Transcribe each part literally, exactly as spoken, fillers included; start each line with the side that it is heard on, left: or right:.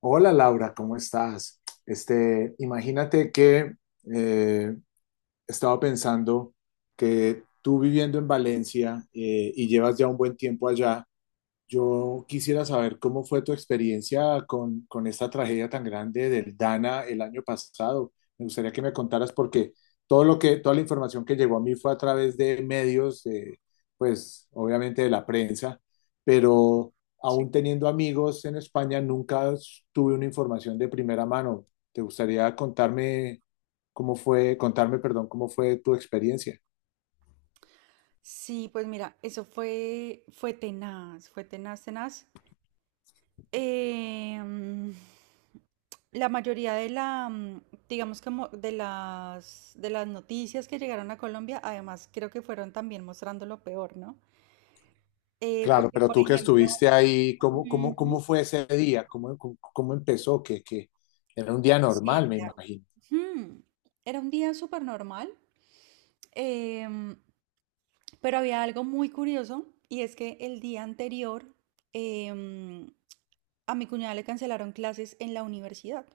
left: Hola Laura, ¿cómo estás? Este, imagínate que eh, estaba pensando que tú viviendo en Valencia, eh, y llevas ya un buen tiempo allá, yo quisiera saber cómo fue tu experiencia con, con esta tragedia tan grande del Dana el año pasado. Me gustaría que me contaras porque todo lo que, toda la información que llegó a mí fue a través de medios, de, pues obviamente de la prensa, pero
right: Sí.
left: aún teniendo amigos en España nunca tuve una información de primera mano. ¿Te gustaría contarme cómo fue, contarme, perdón, cómo fue tu experiencia?
right: Sí, pues mira, eso fue, fue tenaz, fue tenaz, tenaz. Em, la mayoría de la, mm, digamos como de las, de las noticias que llegaron a Colombia, además creo que fueron también mostrando lo peor, ¿no? Eh,
left: Claro,
right: porque,
left: pero
right: por
left: tú que
right: ejemplo,
left: estuviste ahí, ¿cómo, cómo, cómo
right: ujú,
left: fue ese día? ¿Cómo, cómo, cómo empezó? Que, que era un día
right: sí,
left: normal, me
right: mira,
left: imagino.
right: ujú, era un día súper normal, em, pero había algo muy curioso y es que el día anterior, em, a mi cuñada le cancelaron clases en la universidad.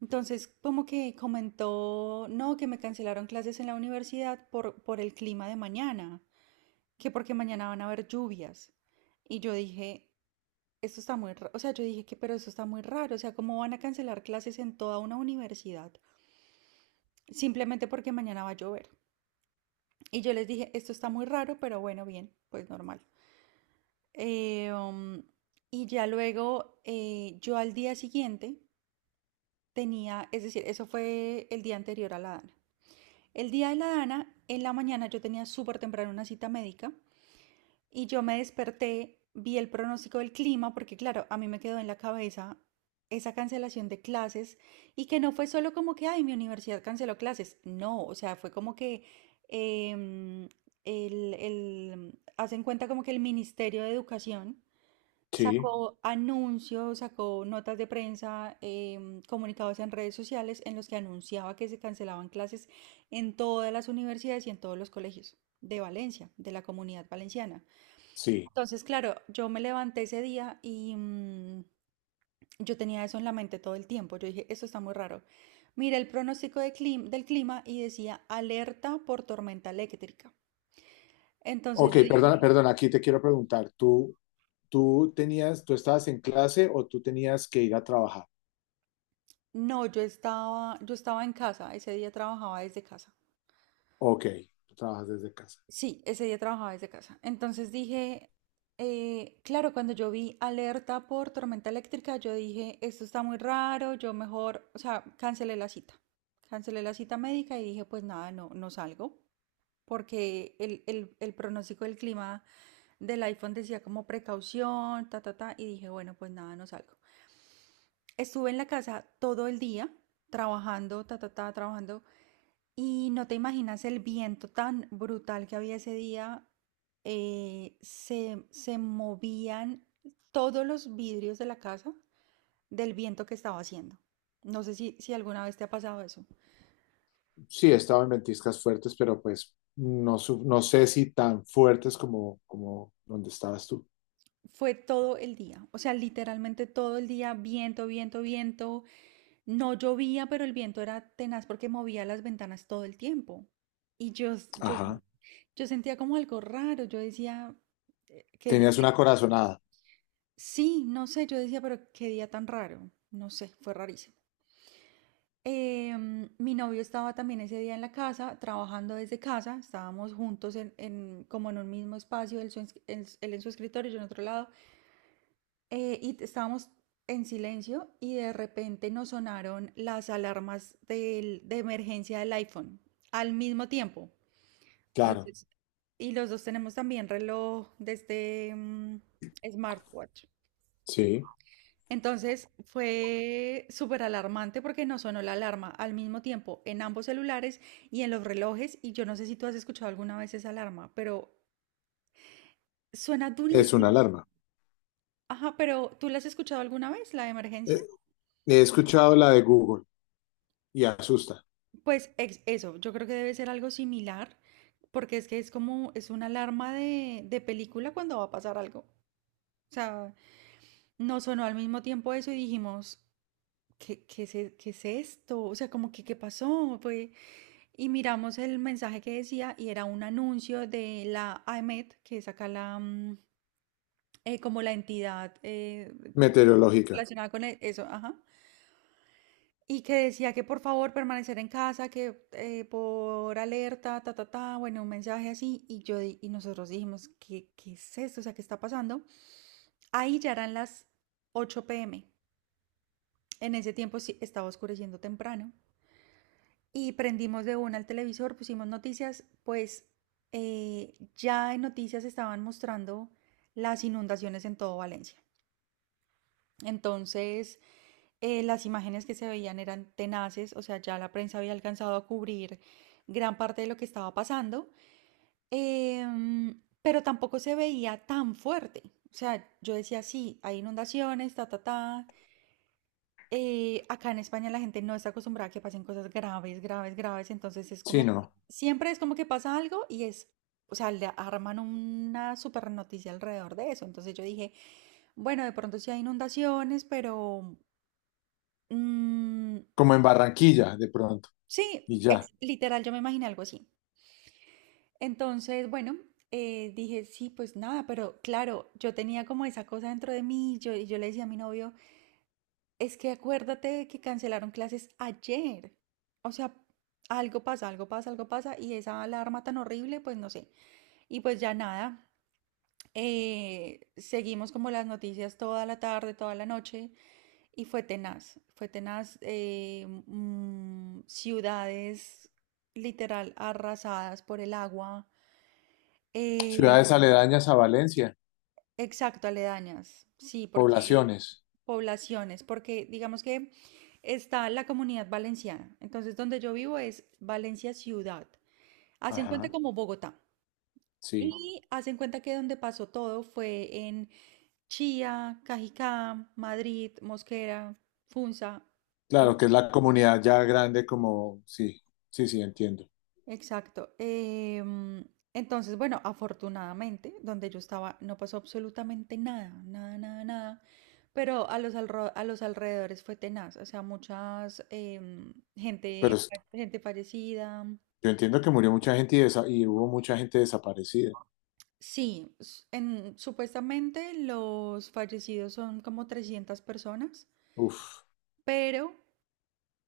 right: Entonces, como que comentó, no, que me cancelaron clases en la universidad por, por el clima de mañana, que porque mañana van a haber lluvias. Y yo dije, esto está muy raro, o sea, yo dije que, pero esto está muy raro, o sea, ¿cómo van a cancelar clases en toda una universidad? Simplemente porque mañana va a llover. Y yo les dije, esto está muy raro, pero bueno, bien, pues normal. Eh, um, y ya luego, eh, yo al día siguiente tenía, es decir, eso fue el día anterior a la Dana. El día de la Dana, en la mañana yo tenía súper temprano una cita médica y yo me desperté, vi el pronóstico del clima, porque claro, a mí me quedó en la cabeza esa cancelación de clases y que no fue solo como que, ay, mi universidad canceló clases, no, o sea, fue como que em, el, el, hacen cuenta como que el Ministerio de Educación
left: Sí,
right: sacó anuncios, sacó notas de prensa, em, comunicados en redes sociales en los que anunciaba que se cancelaban clases en todas las universidades y en todos los colegios de Valencia, de la comunidad valenciana.
left: sí.
right: Entonces, claro, yo me levanté ese día y mm, yo tenía eso en la mente todo el tiempo. Yo dije, esto está muy raro. Miré el pronóstico de clim- del clima y decía alerta por tormenta eléctrica. Entonces
left: Ok,
right: yo
left: perdona,
right: dije,
left: perdona, aquí te quiero preguntar, ¿tú, tú tenías, tú estabas en clase o tú tenías que ir a trabajar?
right: no, yo estaba, yo estaba en casa, ese día trabajaba desde casa.
left: Ok, tú trabajas desde casa.
right: Sí, ese día trabajaba desde casa. Entonces dije, eh, claro, cuando yo vi alerta por tormenta eléctrica, yo dije, esto está muy raro, yo mejor, o sea, cancelé la cita. Cancelé la cita médica y dije, pues nada, no, no salgo, porque el, el, el pronóstico del clima del iPhone decía como precaución, ta, ta, ta, y dije, bueno, pues nada, no salgo. Estuve en la casa todo el día, trabajando, ta, ta, ta, trabajando. Y no te imaginas el viento tan brutal que había ese día. eh, se, se movían todos los vidrios de la casa del viento que estaba haciendo. No sé si, si alguna vez te ha pasado eso.
left: Sí, estaba en ventiscas fuertes, pero pues no, su- no sé si tan fuertes como, como donde estabas tú.
right: Fue todo el día, o sea, literalmente todo el día, viento, viento, viento. No llovía, pero el viento era tenaz porque movía las ventanas todo el tiempo. Y yo, yo,
left: Ajá.
right: yo sentía como algo raro. Yo decía, eh, ¿qué,
left: Tenías una corazonada.
right: Sí, no sé, yo decía, pero qué día tan raro, no sé, fue rarísimo. Em, mi novio estaba también ese día en la casa, trabajando desde casa, estábamos juntos en, en- como en un mismo espacio, él, su ens- en s- él en su escritorio, yo en otro lado, eh, y t- estábamos en silencio y de repente nos sonaron las alarmas del- de emergencia del iPhone al mismo tiempo.
left: Claro,
right: Entonces, y los dos tenemos también reloj de este mm, smartwatch.
left: sí,
right: Entonces fue superalarmante porque nos sonó la alarma al mismo tiempo en ambos celulares y en los relojes. Y yo no sé si tú has escuchado alguna vez esa alarma, pero suena
left: es una
right: durísimo.
left: alarma.
right: Ajá, pero ¿tú la has escuchado alguna vez, la de emergencia?
left: Eh, He escuchado la de Google. Y asusta.
right: Pues ex- eso, yo creo que debe ser algo similar, porque es que es como, es una alarma de, de película cuando va a pasar algo. O sea, nos sonó al mismo tiempo eso y dijimos, ¿qué, qué es, e- qué es esto? O sea, como que, ¿qué pasó? Fue, y miramos el mensaje que decía y era un anuncio de la AEMET, que es acá la, mm, eh, como la entidad eh, que-
left: Meteorológica,
right: relacionada con e- eso, ajá. Y que decía que por favor permanecer en casa, que eh, por alerta, ta, ta, ta, bueno, un mensaje así. Y yo di- y nosotros dijimos, ¿qué, qué es esto? O sea, ¿qué está pasando? Ahí ya eran las ocho p m. En ese tiempo sí estaba oscureciendo temprano. Y prendimos de una el televisor, pusimos noticias, pues eh, ya en noticias estaban mostrando las inundaciones en todo Valencia. Entonces, eh, las imágenes que se veían eran tenaces, o sea, ya la prensa había alcanzado a cubrir gran parte de lo que estaba pasando, em, pero tampoco se veía tan fuerte. O sea, yo decía, sí, hay inundaciones, ta, ta, ta, Eh, acá en España la gente no está acostumbrada a que pasen cosas graves, graves, graves, entonces es
left: sí,
right: como que
left: no.
right: siempre es como que pasa algo y es, o sea, le arman una super noticia alrededor de eso. Entonces yo dije, bueno, de pronto sí hay inundaciones, pero mm,
left: Como en Barranquilla, de pronto,
right: sí,
left: y ya.
right: ex- literal, yo me imaginé algo así. Entonces, bueno, eh, dije, sí, pues nada, pero claro, yo tenía como esa cosa dentro de mí, yo, y yo le decía a mi novio, es que acuérdate de que cancelaron clases ayer. O sea, algo pasa, algo pasa, algo pasa. Y esa alarma tan horrible, pues no sé. Y pues ya nada, eh, seguimos como las noticias toda la tarde, toda la noche. Y fue tenaz, fue tenaz. Eh, mm, ciudades literal arrasadas por el agua. eh,
left: Ciudades aledañas a Valencia,
right: Exacto, aledañas, sí, porque
left: poblaciones.
right: poblaciones, porque digamos que está la comunidad valenciana, entonces donde yo vivo es Valencia ciudad, hacen cuenta
left: Ajá,
right: como Bogotá,
left: sí.
right: y hacen cuenta que donde pasó todo fue en Chía, Cajicá, Madrid, Mosquera, Funza.
left: Claro, que es la comunidad ya grande como, sí, sí, sí, entiendo.
right: Exacto. Em, entonces, bueno, afortunadamente, donde yo estaba no pasó absolutamente nada, nada, nada, nada. Pero a los, alro- a los alrededores fue tenaz, o sea, muchas em,
left: Pero
right: gente,
left: es,
right: gente fallecida.
left: yo entiendo que murió mucha gente y, desa- y hubo mucha gente desaparecida.
right: Sí, s- en, supuestamente los fallecidos son como trescientas personas,
left: Uf,
right: pero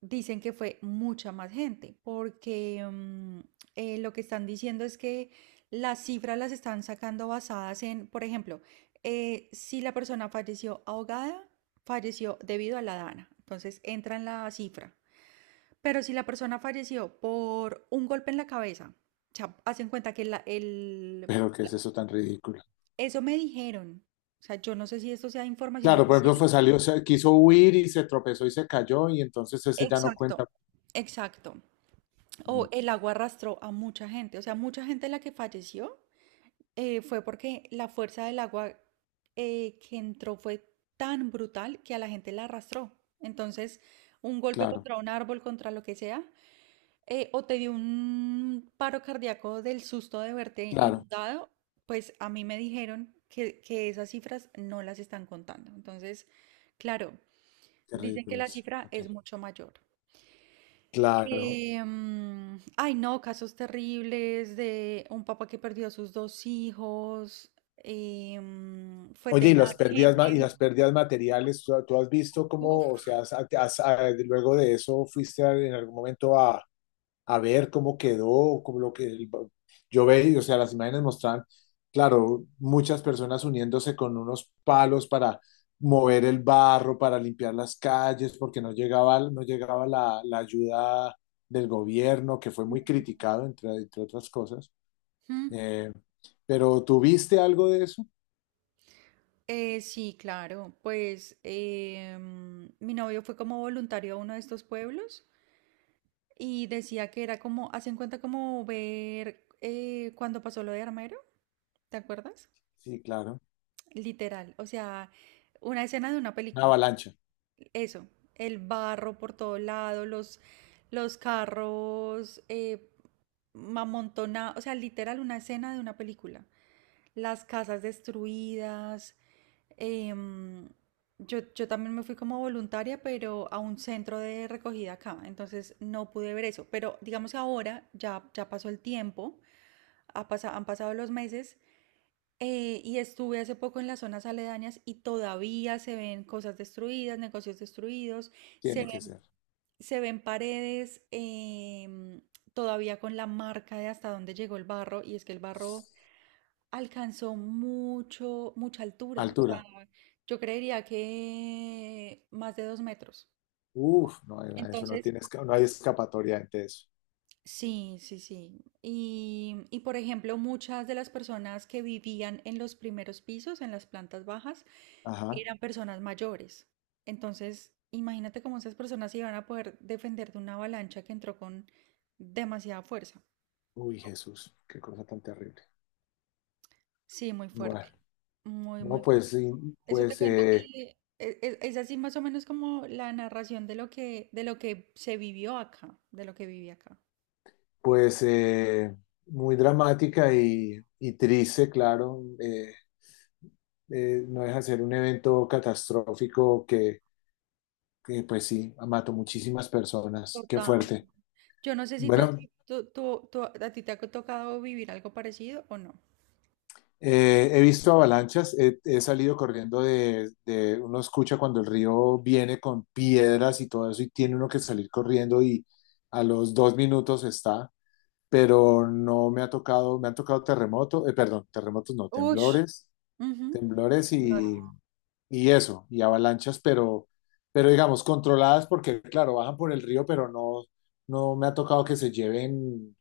right: dicen que fue mucha más gente, porque mm, eh, lo que están diciendo es que las cifras las están sacando basadas en, por ejemplo, eh, si la persona falleció ahogada, falleció debido a la dana, entonces entra en la cifra. Pero si la persona falleció por un golpe en la cabeza, o sea, hacen cuenta que la- el,
left: pero ¿qué es
right: la-
left: eso tan ridículo?
right: eso me dijeron. O sea, yo no sé si esto sea información
left: Claro, por
right: oficial.
left: ejemplo, fue salió, se- quiso huir y se tropezó y se cayó y entonces ese ya no
right: Exacto,
left: cuenta.
right: exacto.
left: Mm,
right: O el agua arrastró a mucha gente, o sea, mucha gente la que falleció eh, fue porque la fuerza del agua eh, que entró fue tan brutal que a la gente la arrastró. Entonces, un golpe
left: claro,
right: contra un árbol, contra lo que sea, eh, o te dio un paro cardíaco del susto de verte
left: claro,
right: inundado, pues a mí me dijeron que, que esas cifras no las están contando. Entonces, claro,
left: qué
right: dicen que
left: ridículo
right: la
left: es.
right: cifra
left: Ok.
right: es mucho mayor.
left: Claro.
right: Eh, mm, ay, no, casos terribles de un papá que perdió a sus dos hijos. Eh, mm, fue
left: Oye, y las
right: tenaz,
left: pérdidas, ma- y
right: gente.
left: las pérdidas materiales, ¿tú, tú has visto cómo, o
right: Uf.
left: sea, has- has- ah, luego de eso fuiste a- en algún momento a, a ver cómo quedó, como lo que el- yo veía, o sea, las imágenes mostraban, claro, muchas personas uniéndose con unos palos para mover el barro, para limpiar las calles, porque no llegaba, no llegaba la, la ayuda del gobierno, que fue muy criticado, entre, entre otras cosas.
right: Mm,
left: Eh, pero ¿tuviste algo de eso?
right: eh, sí, claro. Pues eh, mm, mi novio fue como voluntario a uno de estos pueblos y decía que era como, hacen cuenta como ver eh, cuando pasó lo de Armero, ¿te acuerdas?
left: Sí, claro.
right: Literal, o sea, una escena de una
left: Una
right: película.
left: avalancha,
right: Eso, el barro por todo lado, los, los carros eh, amontonados, o sea, literal una escena de una película. Las casas destruidas. em, yo, yo también me fui como voluntaria, pero a un centro de recogida acá, entonces no pude ver eso. Pero digamos que ahora ya, ya pasó el tiempo, ha pasa- han pasado los meses. Eh, y estuve hace poco en las zonas aledañas y todavía se ven cosas destruidas, negocios destruidos, se
left: tiene que ser.
right: se ven paredes em, todavía con la marca de hasta dónde llegó el barro y es que el barro alcanzó mucho, mucha altura. O
left: Altura.
right: sea, yo creería que más de dos metros.
left: Uf, no, eso no
right: Entonces,
left: tiene, esca- no hay escapatoria ante eso.
right: sí, sí, sí. Y, y por ejemplo, muchas de las personas que vivían en los primeros pisos, en las plantas bajas,
left: Ajá.
right: eran personas mayores. Entonces, imagínate cómo esas personas se iban a poder defender de una avalancha que entró con demasiada fuerza.
left: Uy, Jesús, qué cosa tan terrible.
right: Sí, muy
left: Bueno,
right: fuerte, muy, muy
left: no, pues,
right: fuerte.
left: sí,
right: Eso te
left: pues,
right: cuento
left: eh,
right: que e- e- es, así más o menos como la narración de lo que, de lo que se vivió acá, de lo que viví acá.
left: pues eh, muy dramática y, y triste, claro. eh, eh, no deja de ser un evento catastrófico que, que, pues sí, mató muchísimas personas. Qué
right: Total.
left: fuerte.
right: Yo no sé si tú, has
left: Bueno,
right: vi- tú- tú- tú- a ti te ha tocado vivir algo parecido o no.
left: eh, he visto avalanchas, he, he salido corriendo de, de, uno escucha cuando el río viene con piedras y todo eso y tiene uno que salir corriendo y a los dos minutos está. Pero no me ha tocado, me han tocado terremotos, perdón, terremotos no,
right: Ush.
left: temblores,
right: Ujú.
left: temblores y, y eso, y avalanchas, pero, pero digamos, controladas porque, claro, bajan por el río, pero no, no me ha tocado que se lleven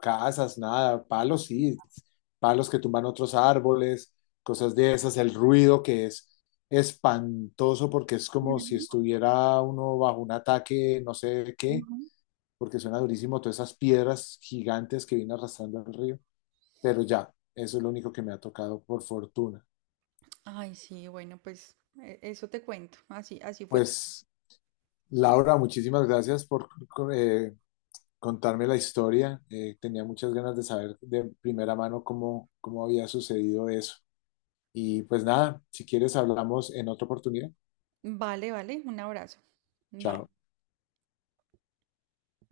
left: casas, nada, palos sí, palos que tumban otros árboles, cosas de esas, el ruido que es espantoso porque es como si estuviera uno bajo un ataque, no sé de qué, porque suena durísimo todas esas piedras gigantes que vino arrastrando el río, pero ya, eso es lo único que me ha tocado por fortuna.
right: Ay, sí, bueno, pues e- eso te cuento. Así, así fue.
left: Pues, Laura, muchísimas gracias por eh, contarme la historia. Eh, tenía muchas ganas de saber de primera mano cómo, cómo había sucedido eso. Y pues nada, si quieres hablamos en otra oportunidad.
right: Vale, vale, un abrazo. Bye.
left: Chao.